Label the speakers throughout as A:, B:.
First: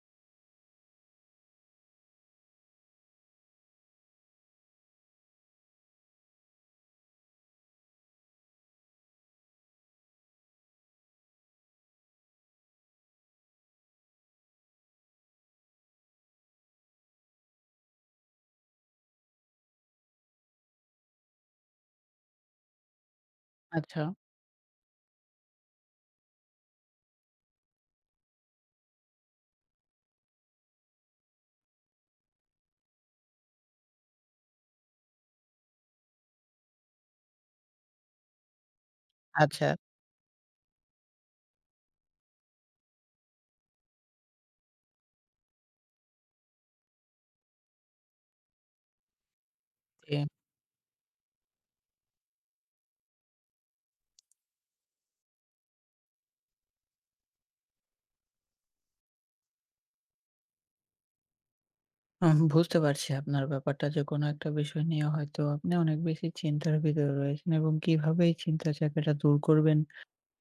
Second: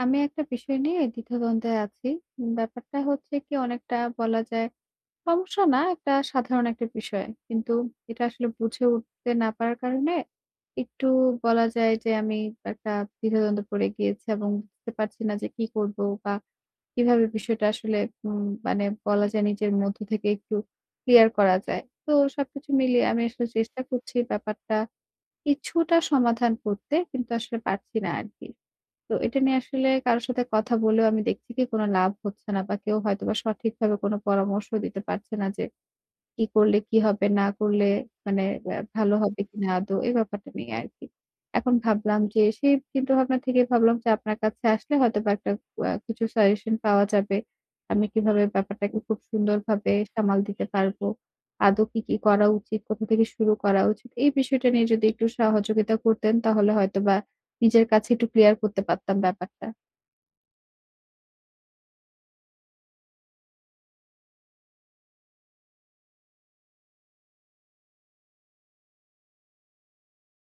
A: আমি একটা বিষয় নিয়ে দ্বিধা-দ্বন্দ্বে আছি। ব্যাপারটা হচ্ছে কি অনেকটা বলা যায়, সমস্যা না একটা সাধারণ একটা বিষয়। কিন্তু এটা আসলে বুঝে উঠতে না পারার কারণে, একটু বলা যায় যে আমি একটা দ্বিধা-দ্বন্দ্বে পড়ে গিয়েছি। এবং বুঝতে পারছি না যে কি করব বা কিভাবে বিষয়টা আসলে উম মানে বলা যায় নিজের মধ্যে থেকে একটু ক্লিয়ার করা যায়। তো সবকিছু মিলিয়ে আমি আসলে চেষ্টা
B: আচ্ছা।
A: করছি ব্যাপারটা কিছুটা সমাধান করতে, কিন্তু আসলে পারছি না আরকি। তো এটা নিয়ে আসলে কারো সাথে কথা বলেও আমি দেখছি কি কোন লাভ হচ্ছে না। বা কেউ হয়তোবা সঠিকভাবে কোন পরামর্শ দিতে পারছে না যে কি করলে কি হবে, না করলে মানে ভালো হবে কিনা
B: আচ্ছা।
A: আদৌ। এই ব্যাপারটা নিয়ে আরকি। এখন ভাবলাম যে সেই চিন্তাভাবনা থেকেই ভাবলাম, যে আপনার কাছে আসলে হয়তোবা একটা আ কিছু suggestion পাওয়া যাবে। আমি কিভাবে ব্যাপারটাকে খুব সুন্দরভাবে
B: জি।
A: সামাল দিতে পারব। আদৌ কি কি করা উচিত? কোথা থেকে শুরু করা উচিত? এই বিষয়টা নিয়ে যদি একটু সহযোগিতা করতেন তাহলে হয়তোবা নিজের কাছে একটু ক্লিয়ার করতে পারতাম ব্যাপারটা।
B: ওহ! বুঝতে পারছি আপনার ব্যাপারটা যে কোন একটা বিষয় নিয়ে হয়তো আপনি অনেক বেশি চিন্তার ভিতরে রয়েছেন এবং কিভাবে এই চিন্তার জায়গাটা দূর করবেন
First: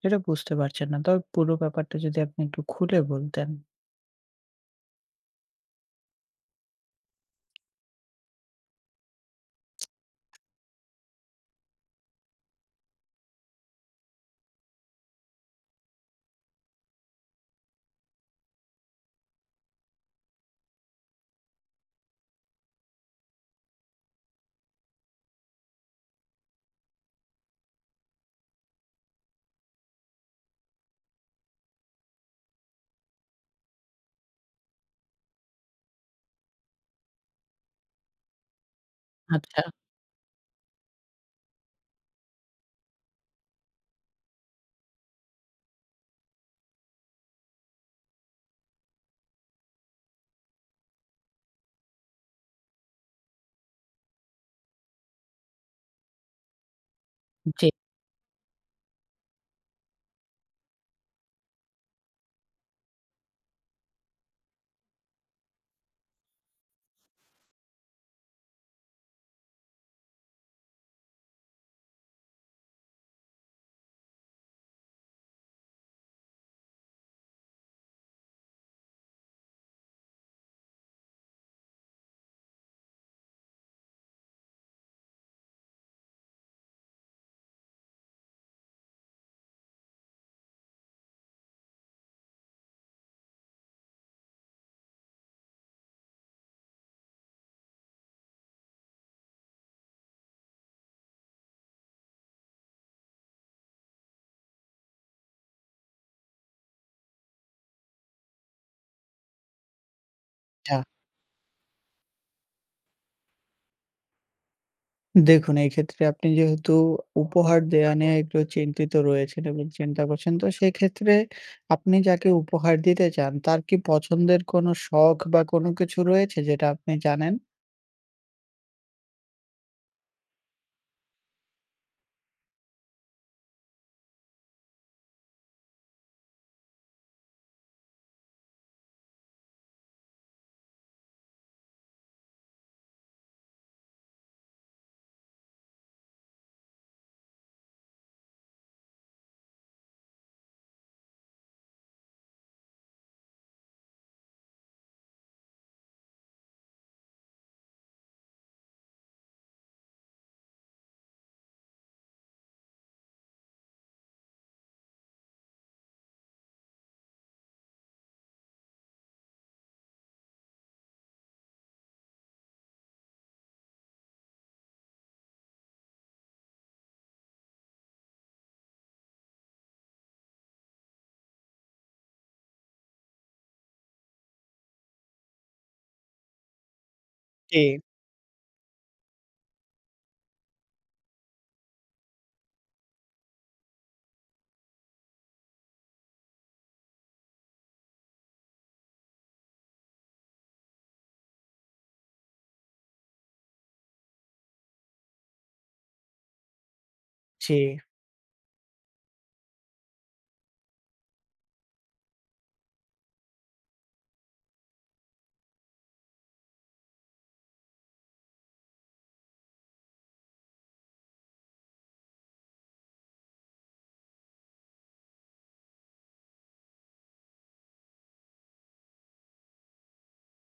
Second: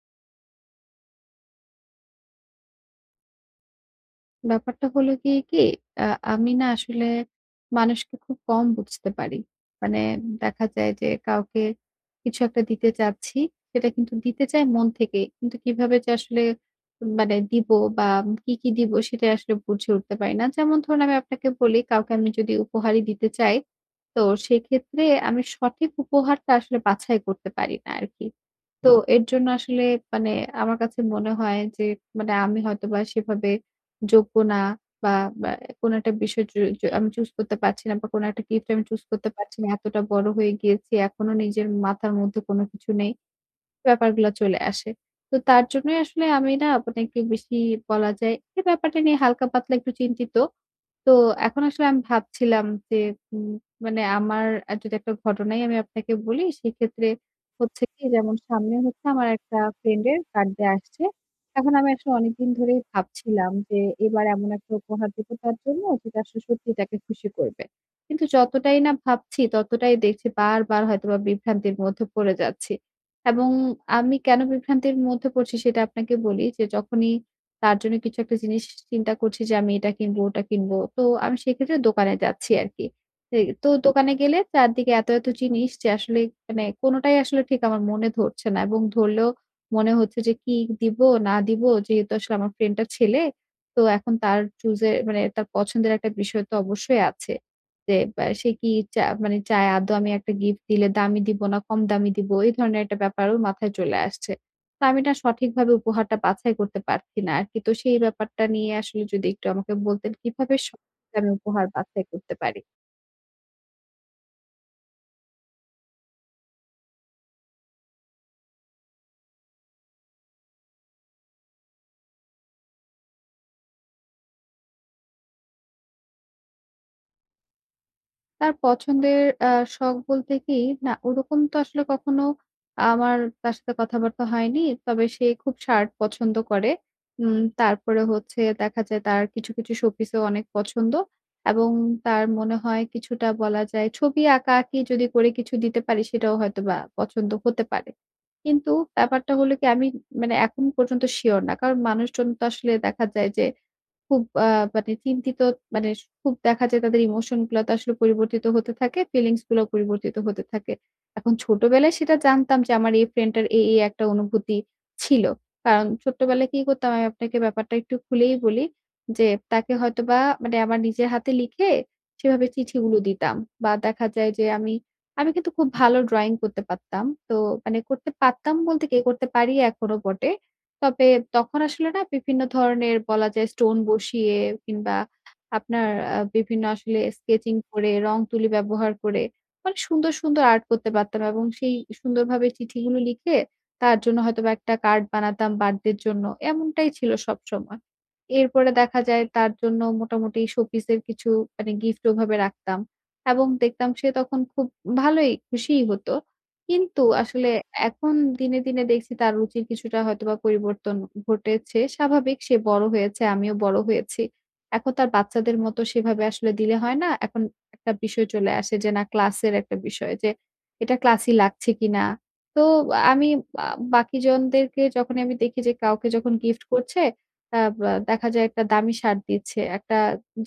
B: সেটা বুঝতে পারছেন না। তবে পুরো ব্যাপারটা যদি আপনি একটু খুলে বলতেন।
A: ব্যাপারটা হলো গিয়ে কি, আ আমি না আসলে মানুষকে খুব কম বুঝতে পারি। মানে দেখা যায় যে কাউকে কিছু একটা দিতে চাচ্ছি, সেটা কিন্তু দিতে চাই মন থেকে। কিন্তু কিভাবে যে আসলে মানে দিব বা কি, কি দিব সেটাই আসলে বুঝে উঠতে পারি না। যেমন ধরুন আমি আপনাকে বলি কাউকে আমি যদি উপহারই দিতে চাই তো সেক্ষেত্রে আমি সঠিক উপহারটা আসলে বাছাই করতে পারি না আরকি। তো এর জন্য আসলে মানে আমার কাছে মনে হয় যে মানে আমি হয়তোবা সেভাবে যোগ্য না বা ব্যা কোন একটা বিষয় য য আমি choose করতে পারছি না বা কোন একটা gift আমি choose করতে পারছি
B: আচ্ছা।
A: না। এতটা বড় হয়ে গিয়েছি এখনো নিজের মাথার মধ্যে কোন কিছু নেই। ব্যাপারগুলা চলে আসে। তো তার জন্যই আসলে আমি না আপনাকে বেশি বলা যায় এই ব্যাপারটা নিয়ে হালকা-পাতলা একটু চিন্তিত। তো এখন আসলে আমি ভাবছিলাম যে উম মানে আমার যদি একটা ঘটনাই আমি আপনাকে বলি সেক্ষেত্রে
B: জি।
A: হচ্ছে কি যেমন সামনে হচ্ছে আমার একটা friend এর birthday আসছে। এখন আমি আসলে অনেকদিন ধরেই ভাবছিলাম যে এবার এমন একটা উপহার দিব তার জন্য যেটা আসলে সত্যিই তাকে খুশি করবে। কিন্তু যতটাই না ভাবছি ততটাই দেখছি বারবার হয়তোবা বিভ্রান্তির মধ্যে পড়ে যাচ্ছি এবং আমি কেন বিভ্রান্তির মধ্যে পড়ছি সেটা আপনাকে বলি যে যখনই তার জন্য কিছু একটা জিনিস চিন্তা করছি যে আমি এটা কিনব, ওটা কিনব তো আমি সেক্ষেত্রে দোকানে যাচ্ছি আরকি। [unintelligible] তো দোকানে গেলে চারদিকে এত এত জিনিস যে আসলে মানে কোনটাই আসলে ঠিক আমার মনে ধরছে না এবং ধরলেও মনে হচ্ছে যে কি দিব না দিব। যেহেতু আসলে আমার friend টা ছেলে তো এখন তার choose এ মানে তার পছন্দের একটা বিষয় তো অবশ্যই আছে। যে বে সে কি চায় মানে চায় আদৌ আমি একটা gift দিলে দামি দিব না কম দামি দিব এই ধরনের একটা ব্যাপারও মাথায় চলে আসছে। তো আমি না সঠিকভাবে উপহারটা বাছাই করতে পারছি না আরকি। তো সেই ব্যাপারটা নিয়ে আসলে যদি একটু আমাকে বলতেন কিভাবে স
B: হ্যাঁ।
A: আমি উপহার বাছাই করতে পারি।
B: দেখুন, এই ক্ষেত্রে আপনি যেহেতু উপহার দেয়া নেওয়া একটু চিন্তিত রয়েছেন এবং চিন্তা করছেন তো সেই ক্ষেত্রে আপনি যাকে উপহার দিতে চান তার কি পছন্দের কোন শখ বা কোন কিছু রয়েছে যেটা আপনি জানেন?
A: তার পছন্দের অ্যা শখ বলতে কি, না ওরকম তো আসলে কখনো আমার তার সাথে কথাবার্তা হয়নি। তবে সে খুব shirt পছন্দ করে। উম তারপরে হচ্ছে, দেখা যায় তার কিছু কিছু showpiece-ও অনেক পছন্দ এবং তার মনে হয় কিছুটা বলা যায় ছবি আঁকা-আঁকি যদি করে কিছু দিতে পারি সেটাও হয়তোবা পছন্দ হতে পারে। কিন্তু ব্যাপারটা হলো কি আমি মানে এখন পর্যন্ত sure না। কারণ মানুষজন তো আসলে দেখা যায় যে খুব অ্যা মানে চিন্তিত মানে খুব দেখা যায় তাদের emotion গুলা তো আসলে পরিবর্তিত হতে থাকে, feelings গুলাও পরিবর্তিত হতে থাকে। এখন ছোটবেলায় সেটা জানতাম যে, আমার এই friend টার এই, এই একটা অনুভূতি ছিল। কারণ ছোটবেলায় কি করতাম আমি আপনাকে ব্যাপারটা একটু খুলেই বলি। যে তাকে হয়তোবা মানে আমার নিজের হাতে লিখে সেভাবে চিঠিগুলো দিতাম বা দেখা যায় যে আমি, আমি কিন্তু খুব ভালো drawing করতে পারতাম। তো মানে করতে পারতাম বলতে কি করতে পারি এখনো বটে। তবে তখন আসলে না বিভিন্ন ধরনের বলা যায় stone বসিয়ে কিংবা আপনার আ বিভিন্ন আসলে sketching
B: জি।
A: করে, রং-তুলি ব্যবহার করে মানে সুন্দর, সুন্দর art করতে পারতাম এবং সেই সুন্দরভাবে চিঠিগুলো লিখে তার জন্য হয়তোবা একটা card বানাতাম birthdayর জন্য, এমনটাই ছিল সবসময়। এরপরে দেখা যায় তার জন্য মোটামুটি showpiece এর কিছু মানে gift ওভাবে রাখতাম এবং দেখতাম সে তখন খুব ভালোই খুশিই হতো। কিন্তু আসলে
B: জি।
A: এখন দিনে, দিনে দেখছি তার রুচির কিছুটা হয়তোবা পরিবর্তন ঘটেছে। স্বাভাবিক সে বড় হয়েছে, আমিও বড় হয়েছি, এখন তো আর বাচ্চাদের মত সেভাবে আসলে দিলে হয় না। এখন একটা বিষয় চলে আসে যে না class এর একটা বিষয় যে এটা classy লাগছে কিনা! তো আ আমি আ বাকিজনদেরকে যখনই আমি দেখি যে কাউকে যখন gift করছে অ্যা ব্যা দেখা যায় একটা দামি shirt দিচ্ছে। একটা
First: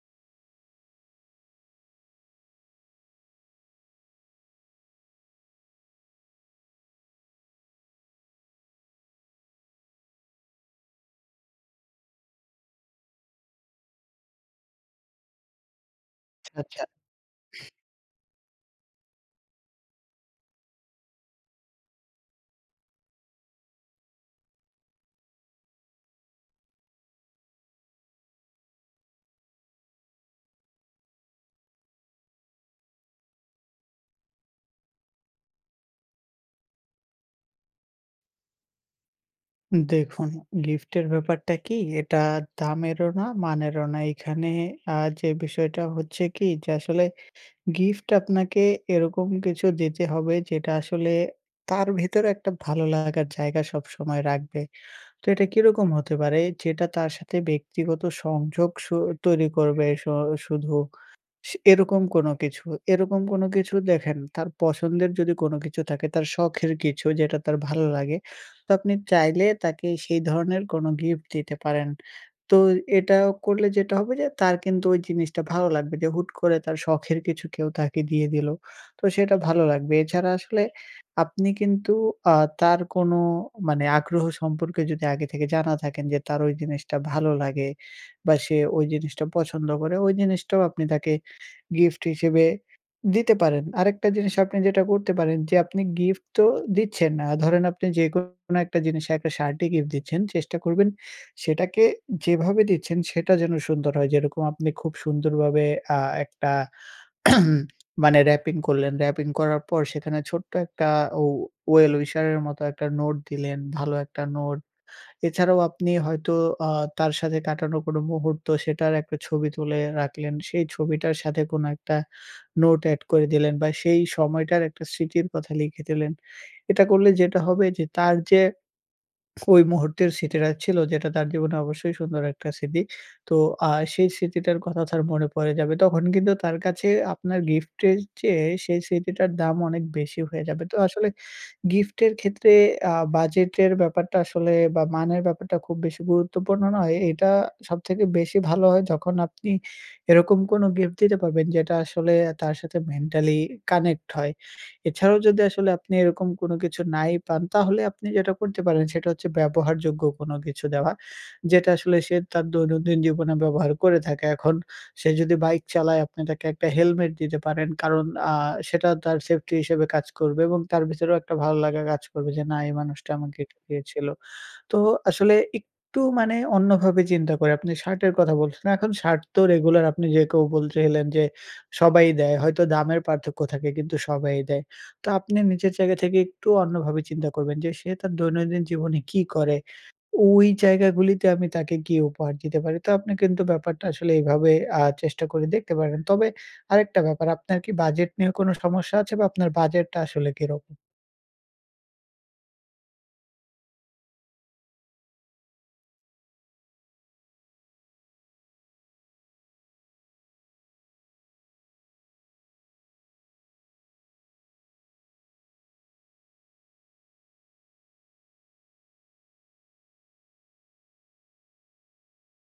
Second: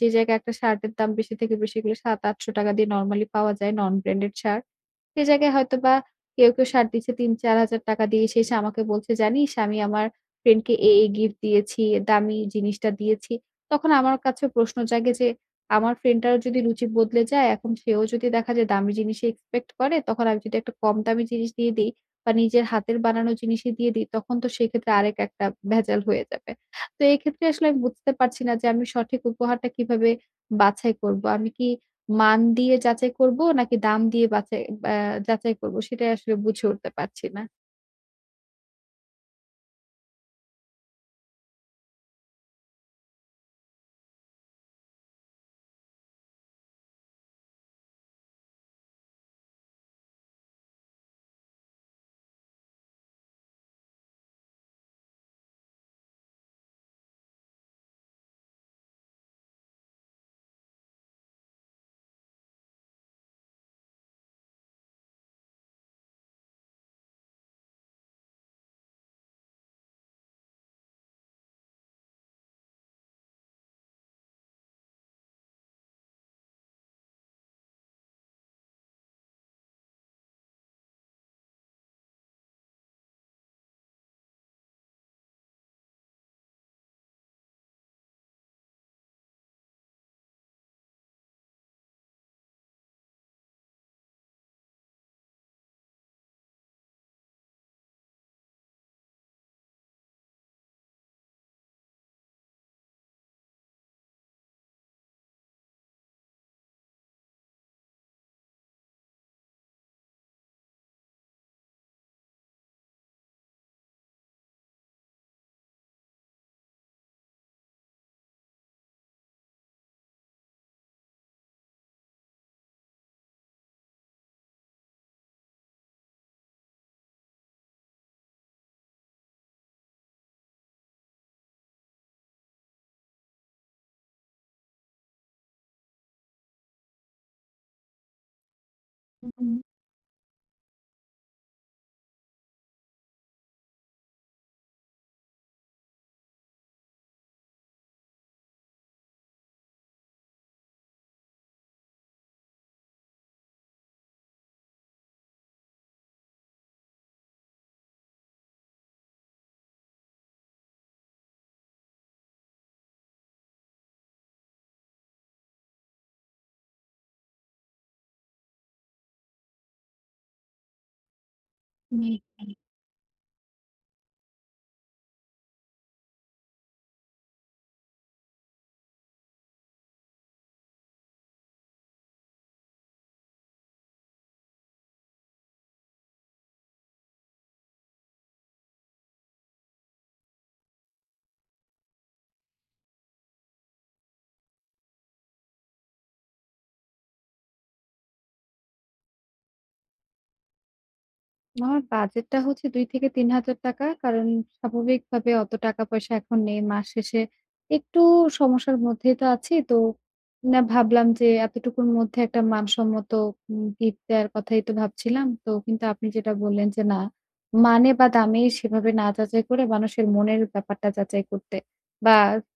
A: যে জায়গায় একটা shirt এর দাম বেশি থেকে বেশি হলে ৳৭-৮০০ দিয়ে normally পাওয়া যায় non branded shirt সে জায়গায় হয়তোবা কেউ, কেউ shirt দিচ্ছে ৳৩-৪,০০০ দিয়ে। সে এসে আমাকে বলছে জানিস আমি আমার friend কে এই, এই gift দিয়েছি, দামি জিনিসটা দিয়েছি। তখন আমার কাছে প্রশ্ন জাগে যে আমার friend টারও
B: আচ্ছা,
A: যদি
B: আচ্ছা।
A: রুচি বদলে যায় এখন সেও যদি দেখা যায় দামি জিনিসই expect করে তখন আমি যদি একটা কম দামি জিনিস দিয়ে দেই বা নিজের হাতের বানানো জিনিসই দিয়ে দেই তখন তো সেক্ষেত্রে আরেক একটা ভেজাল হয়ে যাবে। তো এই ক্ষেত্রে আসলে আমি বুঝতে পারছি না যে আমি সঠিক উপহারটা কিভাবে বাছাই করব? আমি কি মান দিয়ে যাচাই করব নাকি দাম দিয়ে বাছাই অ্যা যাচাই করব? সেটা আসলে বুঝে উঠতে পারছি না।
B: দেখুন, gift এর ব্যাপারটা কি এটা দামেরও না, মানেরও না। এখানে আ যে বিষয়টা হচ্ছে কি, যে আসলে gift আপনাকে এরকম কিছু দিতে হবে, যেটা আসলে তার ভেতরে একটা ভালো লাগার জায়গা সব সময় রাখবে। তো এটা কিরকম হতে পারে? যেটা তার সাথে ব্যক্তিগত সংযোগ স তৈরি করবে স শুধু এরকম কোনো কিছু, এরকম কোনো কিছু দেখেন। তার পছন্দের যদি কোনো কিছু থাকে, তার শখের কিছু যেটা তার ভাল্লাগে। তো আপনি চাইলে তাকে সেই ধরনের কোনো gift দিতে পারেন। তো এটা করলে যেটা হবে যে, তার কিন্তু ওই জিনিসটা ভালো লাগবে, যে হুট করে তার শখের কিছু কেউ তাকে দিয়ে দিল। তো সেটা ভালো লাগবে। এছাড়া আসলে আপনি কিন্তু আ তার কোনো মানে আগ্রহ সম্পর্কে যদি আগে থেকে জানা থাকেন, যে তার ওই জিনিসটা ভালো লাগে বা সে ওই জিনিসটা পছন্দ করে। ওই জিনিসটাও আপনি তাকে gift হিসেবে দিতে পারেন। আরেকটা জিনিস আপনি যেটা করতে পারেন। যে আপনি gift তো দিচ্ছেন, আ ধরেন আপনি যেকোনো একটা জিনিস, একটা shirt ই gift দিচ্ছেন। চেষ্টা করবেন সেটাকে যেভাবে দিচ্ছেন সেটা যেন সুন্দর হয়। যেরকম আপনি খুব সুন্দরভাবে আ একটা মানে wrapping করলেন। Wrapping করার পর সেখানে ছোট্ট একটা ও well wisher এর মতো একটা note দিলেন, ভালো একটা note। এছাড়াও আপনি হয়তো আ তার সাথে কাটানো কোনো মুহূর্ত, সেটার একটা ছবি তুলে রাখলেন। সেই ছবিটার সাথে কোনো একটা, নোট add করে দিলেন বা সেই সময়টার একটা স্মৃতির কথা লিখে দিলেন। এটা করলে যেটা হবে যে, তার যে কই মুহূর্তের স্মৃতিটা ছিল যেটা তার জীবনে অবশ্যই সুন্দর একটা স্মৃতি, তো আ সেই স্মৃতিটার কথা তার মনে পড়ে যাবে। তখন কিন্তু তার কাছে আপনার gift এর চেয়ে সেই
A: হু,
B: স্মৃতিটার
A: হু।
B: দাম অনেক বেশি হয়ে যাবে। তো আসলে gift এর ক্ষেত্রে আ budget এর ব্যাপারটা আসলে বা মানের ব্যাপারটা খুব বেশি গুরুত্বপূর্ণ নয়। এটা সবথেকে বেশি ভালো হয় যখন আপনি এরকম কোনো gift দিতে পারবেন, যেটা আসলে তার সাথে mentally connect হয়। এছাড়াও যদি আসলে আপনি এরকম কোনো কিছু নাই পান। তাহলে আপনি যেটা করতে পারেন সেটা হচ্ছে ব্যবহারযোগ্য কোনো কিছু দেওয়া। যেটা আসলে সে তার দৈনন্দিন জীবনে ব্যবহার করে থাকে। এখন সে যদি bike চালায়, আপনি তাকে একটা helmet দিতে পারেন। কারণ আ সেটা তার safety হিসেবে কাজ করবে এবং তার ভেতরেও একটা ভালো লাগা কাজ
A: হুম,
B: করবে, যে
A: হু।
B: না এই মানুষটা আমাকে এটা দিয়েছিল। তো আসলে একটু মানে অন্যভাবে চিন্তা করে, আপনি shirt এর কথা বলছেন। এখন shirt তো regular, আপনি যে কেউ বলতে গেলে যে সবাই দেয়। হয়তো দামের পার্থক্য থাকে কিন্তু সবাই দেয়। তো আপনি নিজের জায়গা থেকে একটু অন্যভাবে চিন্তা করবেন যে সে তার দৈনন্দিন জীবনে কী করে, ওই জায়গাগুলিতে আমি তাকে কী উপহার দিতে পারি। তো আপনি কিন্তু ব্যাপারটা আসলে এইভাবে আ চেষ্টা করে দেখতে পারেন। তবে আরেকটা ব্যাপার, আপনার কি budget নিয়ে কোনো সমস্যা আছে বা আপনার budget টা আসলে কিরকম?
A: আমার বাজেটটা হচ্ছে ৳২ থেকে ৳৩০০০ কারণ স্বাভাবিকভাবে অত টাকা-পয়সা এখন নেই। মাস শেষে একটু সমস্যার মধ্যেই তো আছি। তো না ভাবলাম যে এতটুকুর মধ্যে একটা মানসম্মত উম গিফট দেয়ার কথাই তো ভাবছিলাম। তো কিন্তু আপনি যেটা বললেন, যে না, মানে বা দামেই সেভাবে না যাচাই করে মানুষের মনের ব্যাপারটা যাচাই করতে বা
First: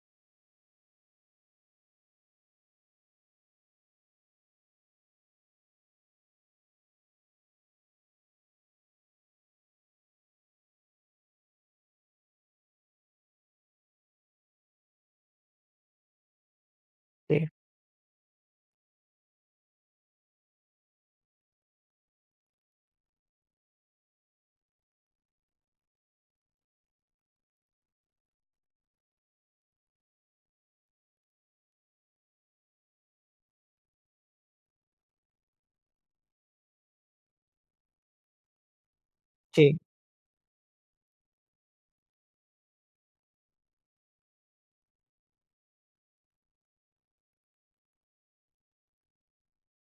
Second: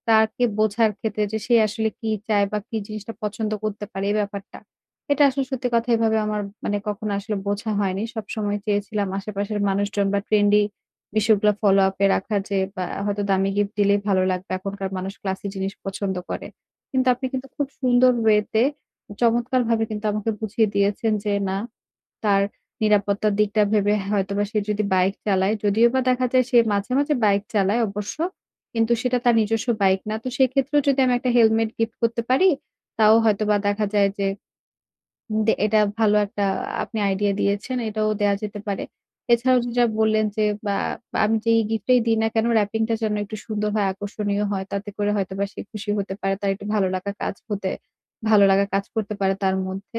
A: তাকে বোঝার ক্ষেত্রে যে সে আসলে কি চায় বা কি জিনিসটা পছন্দ করতে পারে এই ব্যাপারটা। এটা আসলে সত্যি কথা এভাবে আমার মানে কখনো আসলে বোঝা হয়নি। সব সময় চেয়েছিলাম আশেপাশের মানুষজন বা ট্রেন্ডি বিষয়গুলা ফলোআপে রাখা যে বা হয়তো দামি গিফট দিলেই ভালো লাগবে। এখনকার মানুষ ক্লাসি জিনিস পছন্দ করে। কিন্তু আপনি
B: জী।
A: কিন্তু খুব সুন্দর ওয়েতে চমৎকারভাবে কিন্তু আমাকে বুঝিয়ে দিয়েছেন যে না, তার নিরাপত্তার দিকটা ভেবে হয়তোবা সে যদি বাইক চালায় যদিও বা দেখা যায় সে মাঝে, মাঝে বাইক চালায় অবশ্য কিন্তু সেটা তার নিজস্ব বাইক না। তো সেক্ষেত্রেও যদি আমি একটা হেলমেট গিফট করতে পারি তাও হয়তোবা দেখা যায় যে উম দে এটা ভালো একটা আপনি আইডিয়া দিয়েছেন। এটাও দেয়া যেতে পারে। এছাড়াও যে
B: জী।
A: যা বললেন, যে বা আমি যেই গিফটই দিই না কেন র‍্যাপিংটা যেন একটু সুন্দর হয়, আকর্ষণীয় হয় তাতে করে হয়তোবা সে খুশি হতে পারে। তার একটু ভালো লাগা কাজ হতে ভালো লাগা কাজ করতে পারে তার মধ্যে।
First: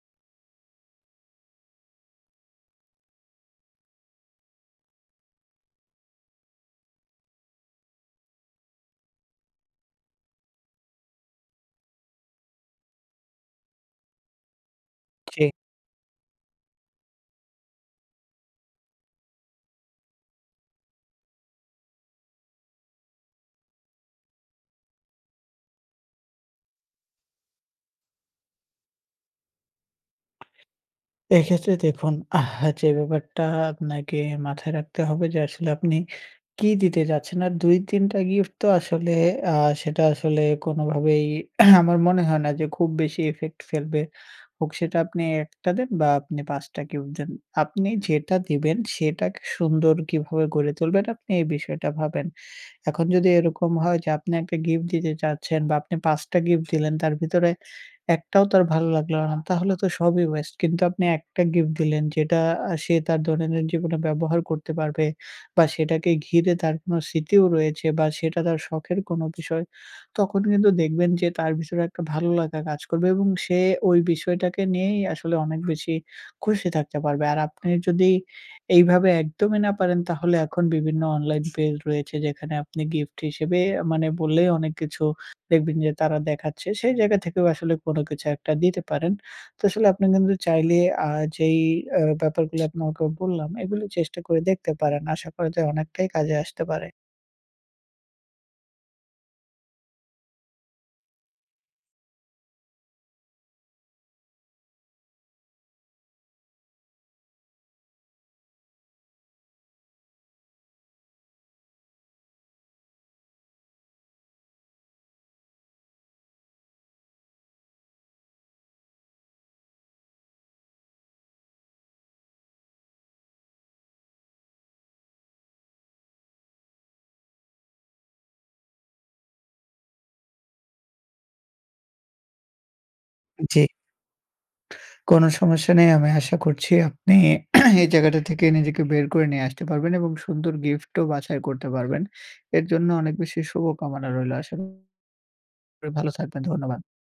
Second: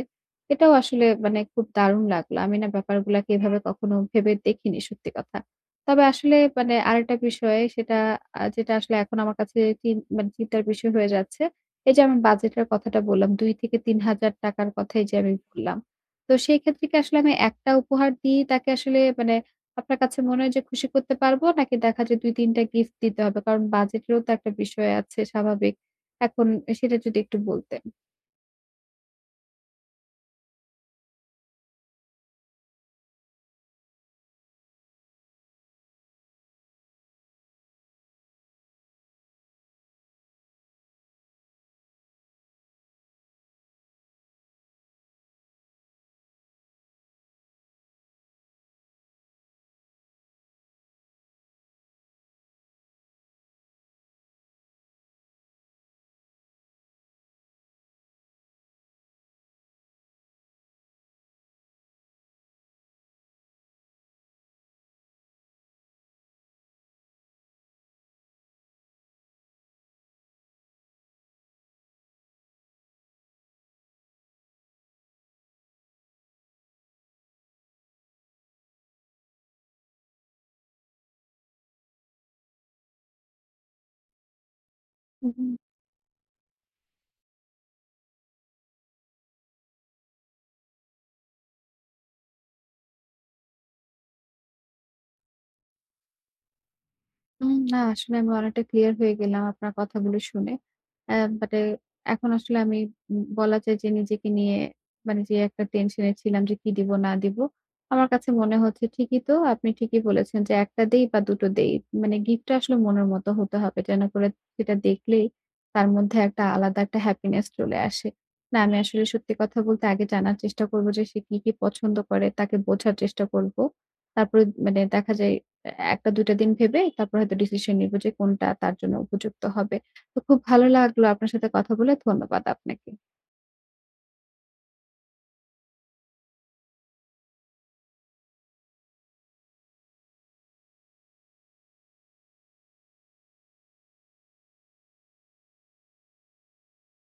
A: এটাও আসলে মানে খুব দারুন লাগলো। আমি না ব্যাপারগুলাকে এভাবে কখনো ভেবে দেখিনি সত্যি কথা। তবে আসলে মানে আরেকটা বিষয় সেটা, আ যেটা আসলে এখন আমার কাছে চিন মানে চিন্তার বিষয় হয়ে যাচ্ছে। এই যে আমি বাজেটের কথাটা বললাম ৳২ থেকে ৳৩০০০ র কথাই যে আমি
B: জি।
A: বললাম। তো সেই ক্ষেত্রে কি আসলে আমি একটা উপহার দিয়েই তাকে আসলে মানে আপনার কাছে মনে হয় যে খুশি করতে পারবো? নাকি দেখা যায় ২ ৩ টা গিফট দিতে হবে? কারণ বাজেটেরও তো একটা বিষয় আছে স্বাভাবিক। এখন সেটা যদি একটু বলতেন।
B: এক্ষেত্রে দেখুন, আহ যে ব্যাপারটা আপনাকে মাথায় রাখতে হবে যে আসলে আপনি কী দিতে চাচ্ছেন। আর ২-৩ টা গিফট তো আসলে আ সেটা আসলে কোনোভাবেই আমার মনে হয় না যে খুব বেশি ইফেক্ট ফেলবে। হোক সেটা আপনি ১ টা দেন বা আপনি ৫ টা গিফট দেন, আপনি যেটা দিবেন সেটাকে সুন্দর কিভাবে গড়ে তুলবেন আপনি এই বিষয়টা ভাবেন। এখন যদি এরকম হয় যে আপনি ১ টা গিফট দিতে চাচ্ছেন বা আপনি ৫ টা গিফট দিলেন তার ভিতরে একটাও তার ভালো লাগলো না তাহলে তো সবই ওয়েস্ট। কিন্তু আপনি একটা গিফট দিলেন যেটা আ সে তার দৈনন্দিন জীবনে ব্যবহার করতে পারবে বা সেটাকে ঘিরে তার কোনো স্মৃতিও রয়েছে বা সেটা তার শখের কোনো বিষয়। তখন কিন্তু দেখবেন যে তার ভিতরে একটা ভালো লাগা কাজ করবে। এবং সে ওই বিষয়টাকে নিয়েই আসলে অনেক বেশি খুশি থাকতে পারবে। আর আপনি যদি এইভাবে একদমই না পারেন তাহলে এখন বিভিন্ন অনলাইন পেজ রয়েছে যেখানে আপনি গিফট হিসেবে মানে বলে অনেক কিছু
A: হু, হুম।
B: দেখবেন যে তারা দেখাচ্ছে। সেই জায়গা থেকেও আসলে কোনো কিছু একটা দিতে পারেন। তো আসলে আপনি কিন্তু চাইলে আ যেই অ্যা ব্যাপারগুলো আপনাকে বললাম এগুলো চেষ্টা করে দেখতে পারেন। আশা করা যায় অনেকটাই কাজে আসতে পারে।
A: উম না আসলে আমি অনেকটা ক্লিয়ার হয়ে গেলাম আপনার কথাগুলি শুনে। অ্যা বাট এখন আসলে আমি ব বলা যায় যে নিজেকে নিয়ে, মানে যে একটা টেনশনে ছিলাম যে কি দিব না দিব। আমার কাছে মনে হচ্ছে ঠিকই তো আপনি ঠিকই বলেছেন যে ১ টা দেই বা দুটো দেই, মানে গিফটটা আসলে মনের মত হতে হবে যেন করে সেটা দেখলেই তার মধ্যে একটা আলাদা একটা হ্যাপিনেস চলে আসে। না আমি আসলে সত্যি কথা বলতে আগে জানার চেষ্টা করব যে সে কি, কি পছন্দ করে? তাকে বোঝার চেষ্টা করব। তারপরে মানে দেখা যায় এ্যা ১ টা ২ টা দিন ভেবে তারপর হয়তো ডিসিশন নিব যে কোনটা তার জন্য উপযুক্ত হবে। তো খুব ভালো লাগলো আপনার সাথে কথা বলে। ধন্যবাদ আপনাকে।
B: জি। কোনো সমস্যা নেই। আমি আশা করছি আপনি এই জায়গাটা থেকে নিজেকে বের করে নিয়ে আসতে পারবেন, এবং সুন্দর গিফটও বাছাই করতে পারবেন। এর জন্য অনেক বেশি শুভকামনা রইল আস করি ভালো থাকবেন। ধন্যবাদ।